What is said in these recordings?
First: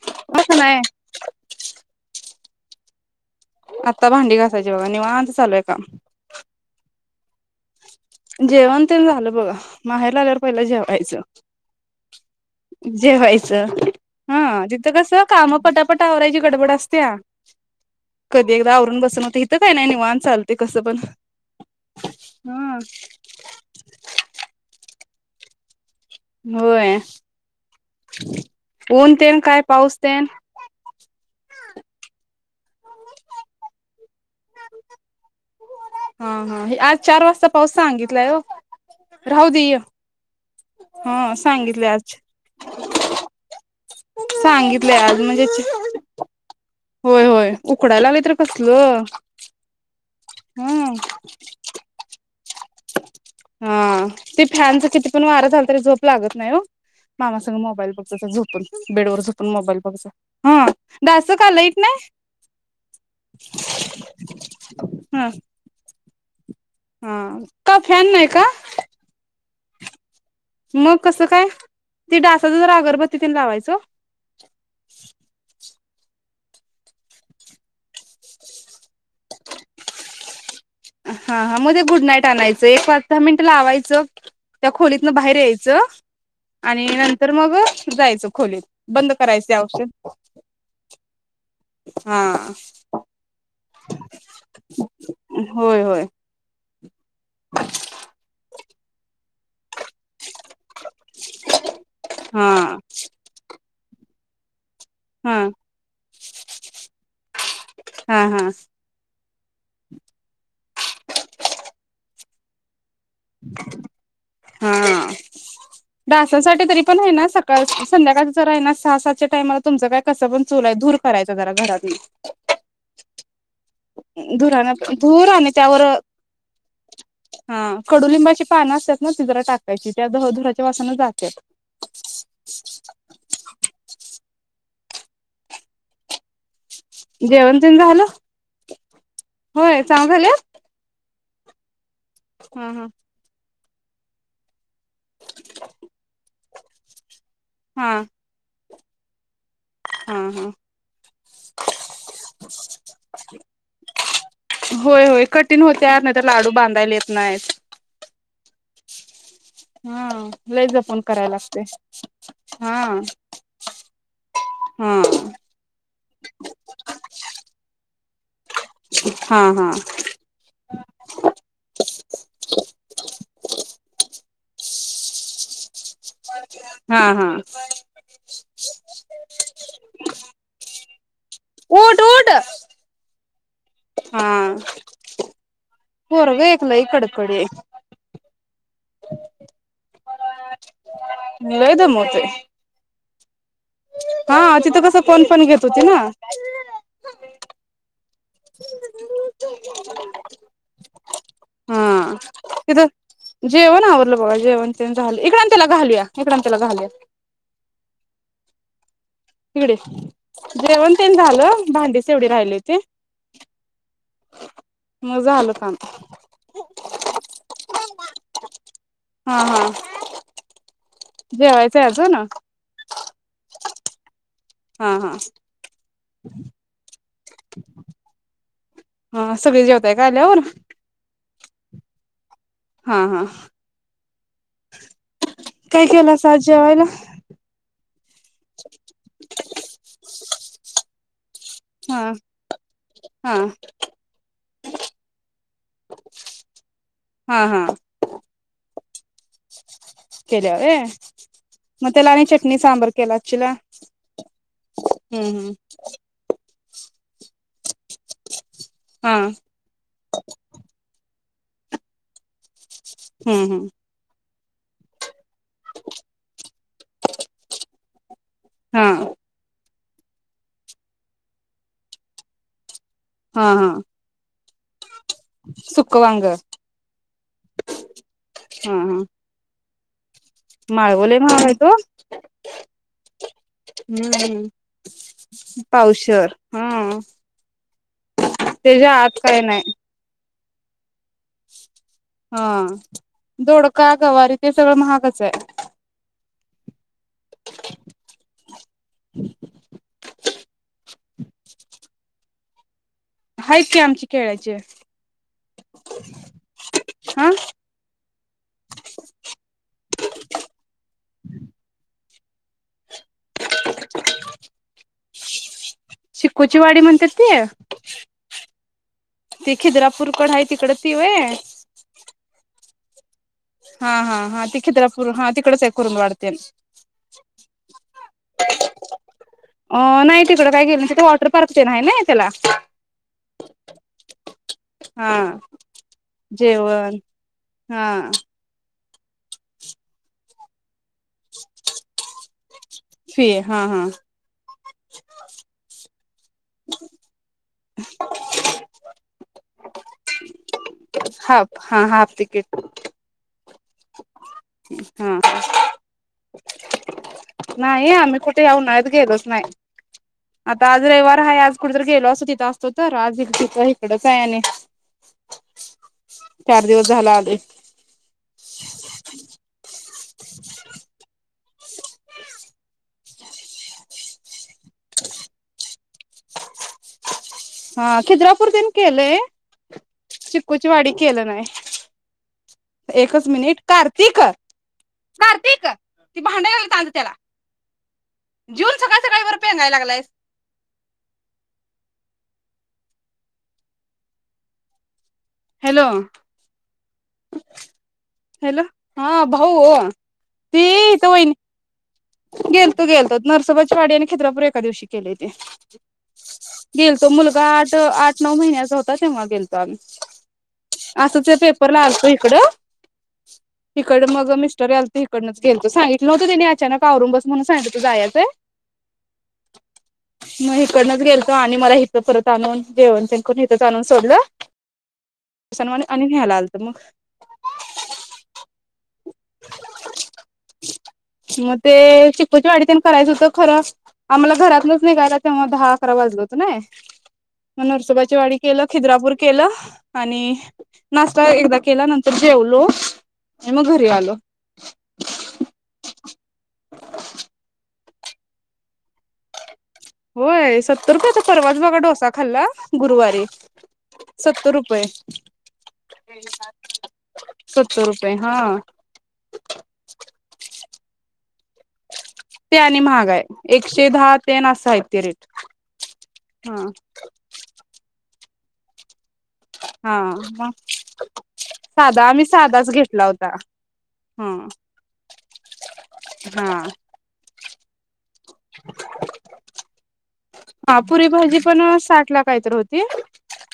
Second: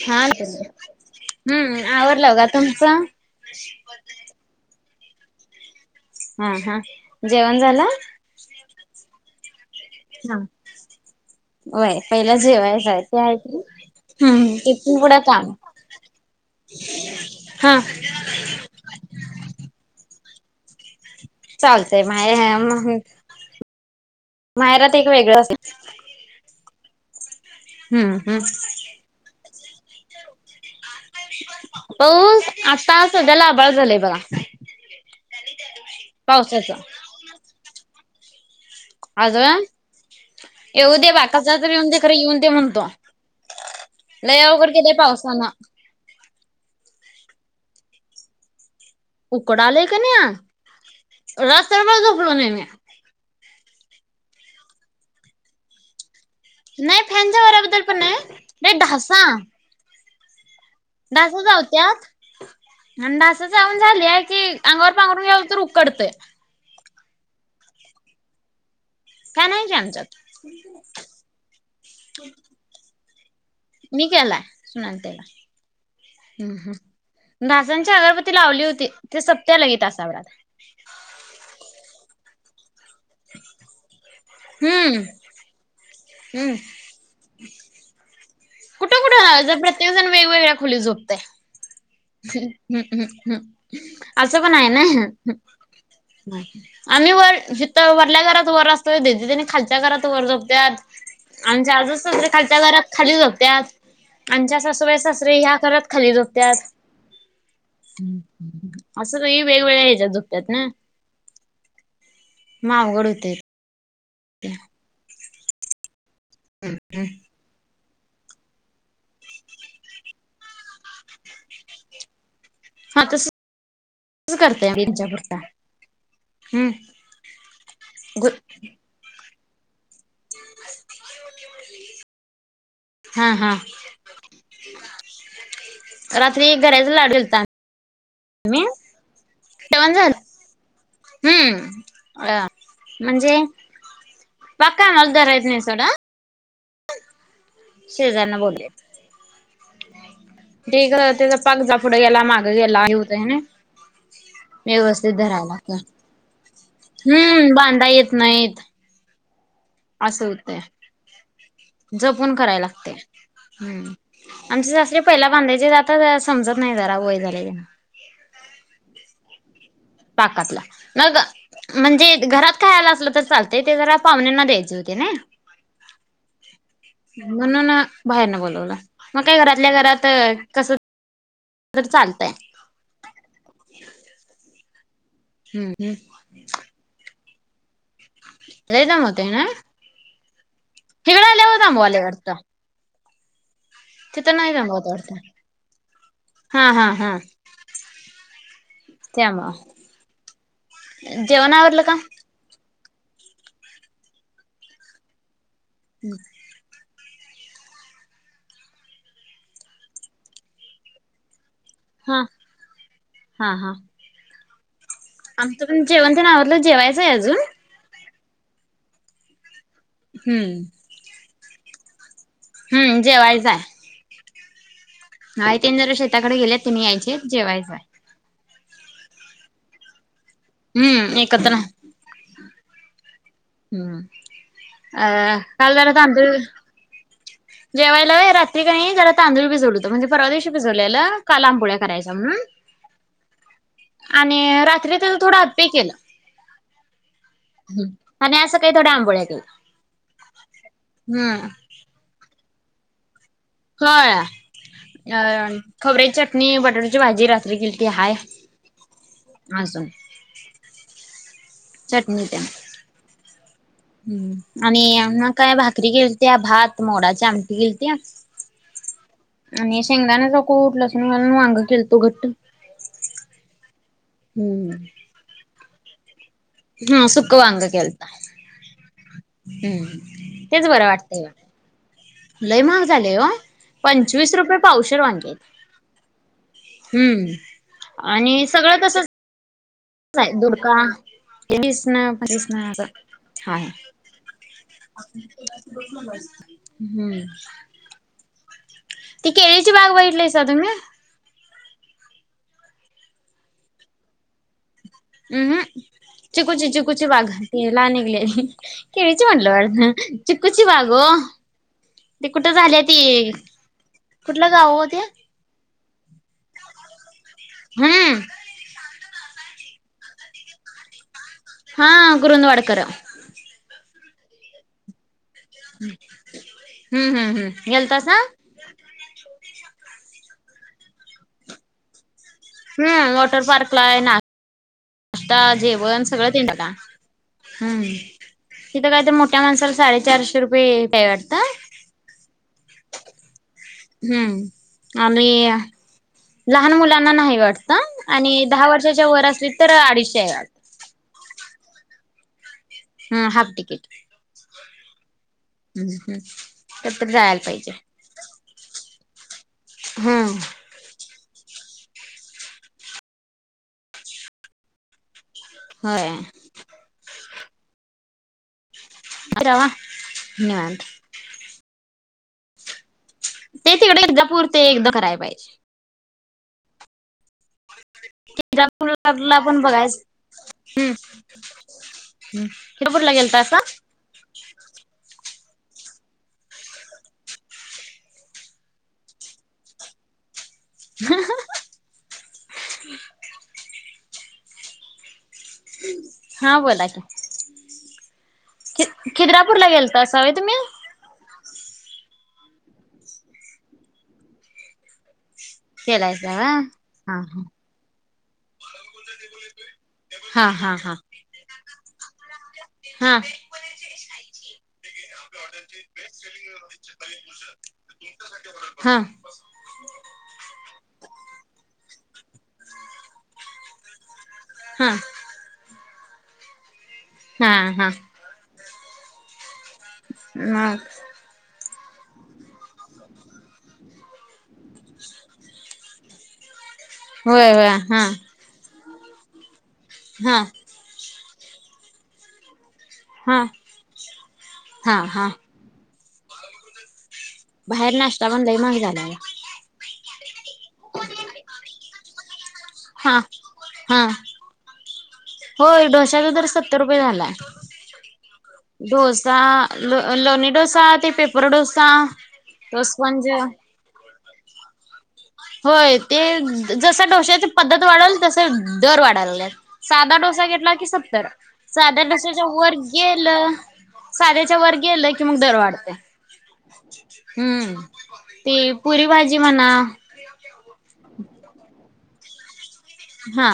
हा असं नाही हम्म आवरल बघा तुमचं. आता भांडी घासायची बघा निवांत चालूय काम. हा हा जेवण झालं. जेवण तेन झालं बघा. माहेर ला आल्यावर पहिलं जेवायचं व्हय पहिला जेवायचं आहे ते आहे की जेवायचं. हा हम्म तिथं तिथून पुढं कसं काम पटापट आवरायची गडबड असतीया. हा. कधी एकदा आवरून बसन होतय इथं काय नाही निवांत चालतय कसं पण. चालतय [unintelligible] हा माहेरात एक वेगळं अस होय. हम्म हम्म. उन तेन काय पाऊस तेन.? पाऊस आताला आभाळ झालंय बघा. हा हा पावसाचं आज चार वाजता पाऊस सांगितलाय ओ. आज व्हय येऊ दे हा कसा तर येऊ सांगितलंय दे खर आज येऊ दे. म्हणतो लय अवघड केलेय सांगितलंय आज म्हणजे पावसान. होय होय उकडायला लागले तर कसलं. उकडालेकन ह आ रस्त दुखडव देने हा ते फॅनच किती पण वारा झाल तरी झोप लागत नाही हो नाही मामा फॅनच्या सग वाऱ्याबद्दल मोबाईल पण बघ जा नाही झोपून लय बेड वर झोपून मोबाईल बघ जा. डास चावत्यात. अन डास चाऊन झालं की अंगावर पांघरून ह घ्याव तर उकडतंय. हा का फॅन नाही का? फॅन हाय की आमच्याात. मग कसं काय ते डासाच जरा अगरबत्ती तेन लावायचं ओ. मी केलाय सुनाताई ला. हम् हम डासांची अगरबत्ती लावली होती ते सपत्या लगेच तासाभरात. हा हा मध्ये गुड नाईट आणायचं एक पाच दहा मिनिट लावायचं त्या हम्म खोलीतन बाहेर यायचं हम्म. आणि नंतर मग जायचं. खोलीत कुठं बंद कुठं करायच ते लावायचं औषध प्रत्येक जण वेगवेगळ्या खोलीत झोपतय. हा ह् हम्म हम्म हम् असं पण हाय ना. होय होय आम्ही वर हीथं वरल्या घरात वर असतो दीदी त्यांनी खाल् घरात वर झोपत्याात, आमच्या आजे सासरे हा खालच्या घरात खाली झोपत्याात. आमच्या सासुबाई हा सासरे ह्या घरात खालीच झोपत्यात. हा हा असं काही वेगवेगळ्या ह्याच्या झोपत्यात ना. मग अवघड होतय. ते हा डासासाठी तरी पण आहे ना सका का संध्याकाळ जरा आहे ना सहा सातच्या टाइमाला तुमचं काय कसं पण चूल आहे धूर करायचं जरा घरातील हा तस धुरान धुर आणि त्यावर हम्म हा कडुलिंबाची पान असतात ना ति, जरा टाकायची त्या धुराच्या वासानं जात्यात. हा हा. रात्री [unintelligible] जेवण तेन झाल? मी जेवण झालं. हुं. अ हा म्हणजे पक्का हात धराय येत नाही सोडा. [inaudible] हा हा सेजार ना बोलले. हा हा ढीग त्याचा पाग जा पुढे गेला, मागं गेला होतय ना. होय व्यवस्थित होय धरायला कठीण लागत होत्यात नाही तर लाडू बांधायला येत नाहीत हुं, बांधाय येत नाहीत. हा असं होतय लई जपून कराय लागतय. जपून कराय हा लागतय. हम्म आमचे सासरे हा पहिला बांधायचेत, आता जरा समजत नाही जरा वय झालयतेन. हा हा. पाकातला मग म्हणजे घरात खायला असलं तर चालतय, ते जरा पाहुण्यांना द्यायचे होते नाही. हा हा म्हणून बाहेरन बोलवलं, मग काय घरातल्या घरात कस ऊठ ऊठ हा. हूम. पोरग एक लई कडकडी हाय. लई दमवतय ना? हिकडं आल्यावर लई दमवालंय दमवतोय. वाटतं हा नाही तिथं दमवत कसं, वाटतं कोन पण घेत होती ना हा, हा, हा. त्यामुळं, जेवण आवरलं का? हे धर, जेवण आवरलं बघा, जेवण तेन झालं. इकड आण त्याला घालूया, इकड आण त्याला घालूया. इकडं ये जेवणतेन झालं. भांडीचं हा तेवढी राहिली होती. आमच पण जेवणतेन आवरलं, जेवायचंय आजून. हा, हा. हूम्म. जेवायच हाय आजून? हम्म जेवायचं हाय. हा, हा. नाही तेनी जरा शेताकड गेल्यात, तेनी यायचे आहेत जेवायचं हाय. हा सगळे जेवताय काय आल्यावर? हुं. एकत्र. हा, हा. हुं. म अ काल काय जरा केलास आज अमच्याकड. जेवायला जेवायला होय, रात्री कनी जरा तांदूळ भिजवल होतो म्हणजे परवा दिवशी भिजवल्याल काल आंबोळ्या हा करायच्या म्हणून हा. आणि रात्री तेज थोडं आप्पे केलं हा हा आणि आज सकाळी थोडया आंबोळ्या केल्या. केल्या व्हय, हम्म म तेला आणि चटणी, सांबार केला आच्छीला? होय अ खोबऱ्याची चटणी, बटाटूची भाजी रात्री केलंती हाय. हा. आजून, चटणी द्या. ह्म. ह्म. हम्. आणि मंग काय भाकरी केलत्या, भात, मोडाची आमटी केलत्या. ह अ. आणि शेंगदाण्याचा कुट, लसूण घालून वांग केलतो घट्ट. हा. हा. हम्. हम्. सुकं वांग ह्म सुकंवांग केलता. हा हम्म्. तेच बरं माळवलय वाटतंया. महाग हाय तो लई महाग झालय ओ. पंचवीस हम्म रुपये पावशेर वांगी आहेत. पावशेर हम्म. तेज्या आत काय नाही. काय दुडका, [unintelligible] हा. असं हाय दोडका, गवारी ते सगळं महागचय. हम्म [unintelligible] ती केळीची बाग बघीतलीसा तुम्ही. हायत की आमची केळाची उं हुं. चिकुच चिकुची बाग. हा लाल निघलेली केळीची म्हणलं. चींकूची बाग ओ. ते कुठं झाल्या ती, कुठलं गाव ओ ते. चिंकूची वाडी म्हणत्यात ती. हम्म ती खिद्रापूर कड हाय तिकडं ती वय. हा. कुरुंदवाडकर. हा हा हा ती खद्रापूर हा ती. ह्म ह्म ह्म गेलतासा. अ.. नाई तिकडं काय गेलं नाई, तिथं वॉटर पार्क तें न हाय नाई त्याला. हम् वॉटर पार्क ला येणार. हा ष्टा, जेवण सगळं देणार का? जेवण हा ह्म. तिथं काय तर मोठ्या माणसाला साडेचारशे रुपये हाय वाटतं. फी. हा हा. हम्म् आमी.. इ.. या लहान मुलांना नाही वाटत. आणि दहा वर्षाच्या वर असली तर आडीचशेय वाट हाप हा हाप तीकीट. हा हाप टिकीट. हा. उं हुं. [unintelligible] जायाला पायजे. ते ह्या उन्हाळ्यात गेलोच नाही. हम्म आता आज रविवार हाय आज कुठ तर गेलो आसंतो तिथं आसतो तर. आज तिथं हीकडचाय आणि होय. चार दिवस झालं आलोय. छ छ बारगवा. ह [inaudible] पॅन्ट. [unintelligible] ते तिकडे [unintelligible] ते एकदा करायला पाहिजे. हा खिद्रापूर [unintelligible] तेन केलंय पण बघायच चिक्कूची वाडी हम्. केलं नाही हम् [unintelligible] ला गेलता. नीट कार्तिक कार्तिक ती भांडी [unintelligible] त्याला, जिवून सगळ सकाळी वर पेंगायला लागलायसं. [unintelligible] हॅलो हा बोला की, हॅलो खि खिद्रापूरला गेलतासा होय तुम्ही? ते हिथ वहीनी गेलतो गेलोतो नरसोबाचीवाडी आणि खिद्रापूर एका दिवशी केलोय ते गेलायसा व्हय गेलतो हा मुलगा हा आठ आठ नऊ महिन्या होता तेव्हा गेलतो आम्ही हा हा हा असंच ते पेपरला आलतो हिकडं हा हिकडं मग मिस्टर यालती हिकडनंच गेलतो सांगितलं नव्हती तिने अचानक आवरून बस म्हणून सांगितलीत तू जायचय हा मग हिकडनच गेलतो आणि मला हिथं परत आणून जेवण तेन करून हिथच आणून सोडलं हा. आणि न्यायला आलत मग. हा हा मा मग ते चिकुची वाडी तेन करायचं हुतं खरं आम्हाला घरातनच निघायला तेव्हा दहा अकरा वाजल हुतं नाय होय मग होय हा नरसोबाची वाडी केलं खिद्रापूर केलं आणि हा नाश्ता एकदा केला नंतर जेवलो हा आणि मग घरी आलो हा हा. बाहेर नाश्ता पण लाई महाग झालाय. होय सत्तर रुपयाचा परवाच बघा डोसा खाल्ला हा गुरुवारी हा सत्तर रुपये. होय ढोश्याचा तर सत्तर रुपये झालाय. सत्तर रुपये हा डोसा लोणी डोसा ते पेपर डोसा ते त आणि महाग स्पंज आहे एकशे दहा तेन अस हाय ते रेट, होय ते हा जसा डोश्याची पद्धत वाढल तसे दर वाढ ल्यात. हा साधा डोसा मग घेतला की सत्तर साधा साध्या आम्ही डोस्याच्या साधाच वर घेतला गेल होता हा साध्याच्या वर गेलं कि मग दर वाढतय. हा हम्म ती पुरी भाजी म्हणा हा पुरी भाजी पण साठला काहीतर हो हा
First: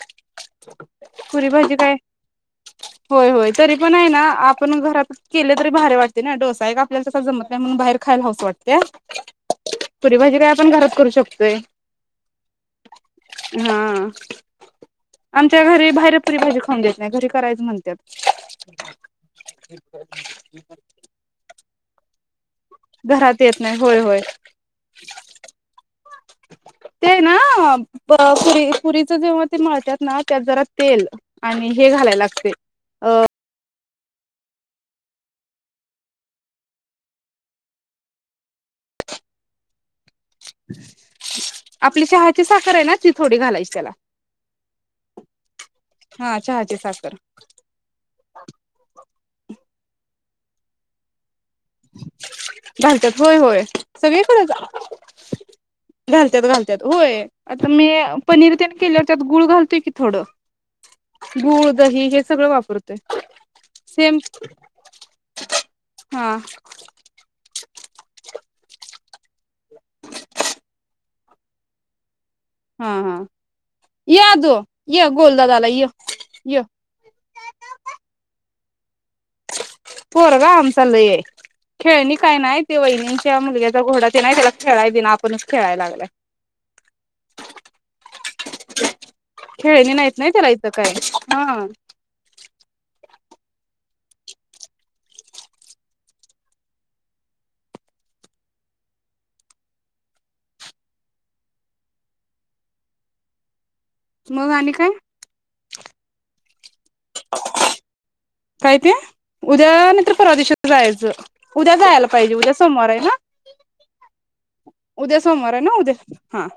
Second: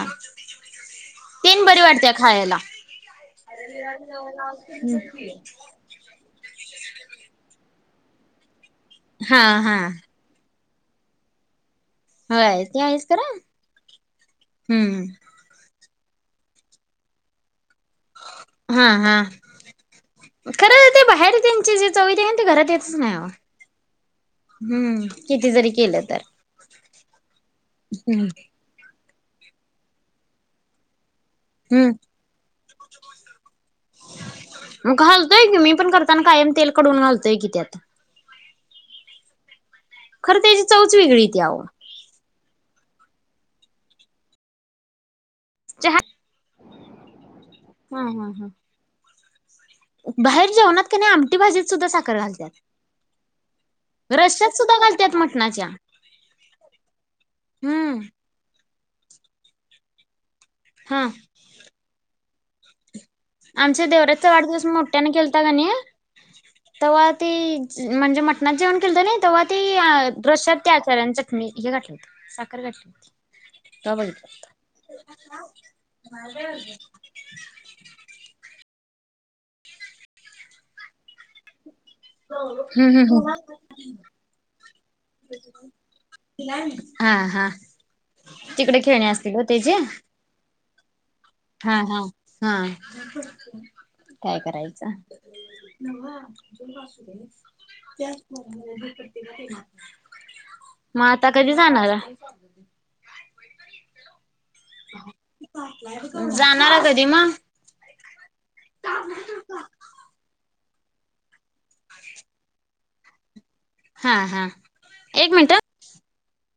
पुरी तीन भाजी बरी काय वाटत्या खायला. होय होय तरी पण आहे ना आपण घरात केल तरी भारी वाट तेना डोसा एक आपल्याला तसा जमत नाही म्हणून बाहेर खायला हाऊस वाटत्या हा हा पुरी भाजी काय आपण घरात करू शकतोय. होय ते आहेच खरा हा. हम्म आमच्या घरी बाहेर पुरी भाजी खाऊन देत नाही, घरी करायचं म्हणत्यात. हा हा खरं ते बाहेर त्यांचे जे चव येत्या कणी ती घरात येतच नाही ओ घरात येत नाही होय होय किती जरी केलं तर ते ना हम्म पुरी पुरीच जेव्हा ते मळतात ना त्यात जरा तेल आणि हे हम्म घालायला लागतय मग घालतोय की मी पण करताना कायम तेल कडवून घालतोय की त्यात. खरं त्याची चवच वेगळी येतीया अहो. आपली चहाची साखर आहे ना ती थोडी घालायचीच त्याला हा चहाची साखर हा हा हा. बाहेर जेवणात कनी आमटी, भाजीत सुद्धा साखर घालत्यात, घालतात होय होय सगळीकडेच रश्यात सुद्धा घालत्यात मटणाच्या घालत्यात घालत्यात होय, आता मी हम्म पनीर तेन केल्यावर त्यात गुळ घालतोय की थोडं हम्म गूळ दही हे सगळं वापरते. आमच्या देवराजचा वाढदिवस मोठ्याने केलता कनी हा तेव्हा ती म्हणजे मटणाच जेवण केलंत नई तेव्हा ती रश्यात त्या आचार्याने चटणी हे घातलेली. साखर हा घातली होती. हा, तवा य बघितलं आदू य गोलू दादा आलाय य पोरगा आमचा लई आहे. खेळणी काय नाही ते हम्म हम्म वहिनींच्या हम्म मुलग्याचा घोडा तेला नाही त्याला खेळाय दे ना आपणच खेळायला लागलाय. हा हा तिकडे खेळणी असतील ग तेजी? खेळणी नाहीत नाही तेला इथ काही. हा हा. हा काय करायचं त्या प्रत [unintelligible] मग आता कधी जाणारा? मग आणि काय? जाणार कधी मगं काय ते उद्या नंतर परवा च जायचं उद्या जायला पाहिजे उद्या सोमवार आहे ना? हा हा उद्या एक मिनिट सोमवार आहे ना उद्या हां.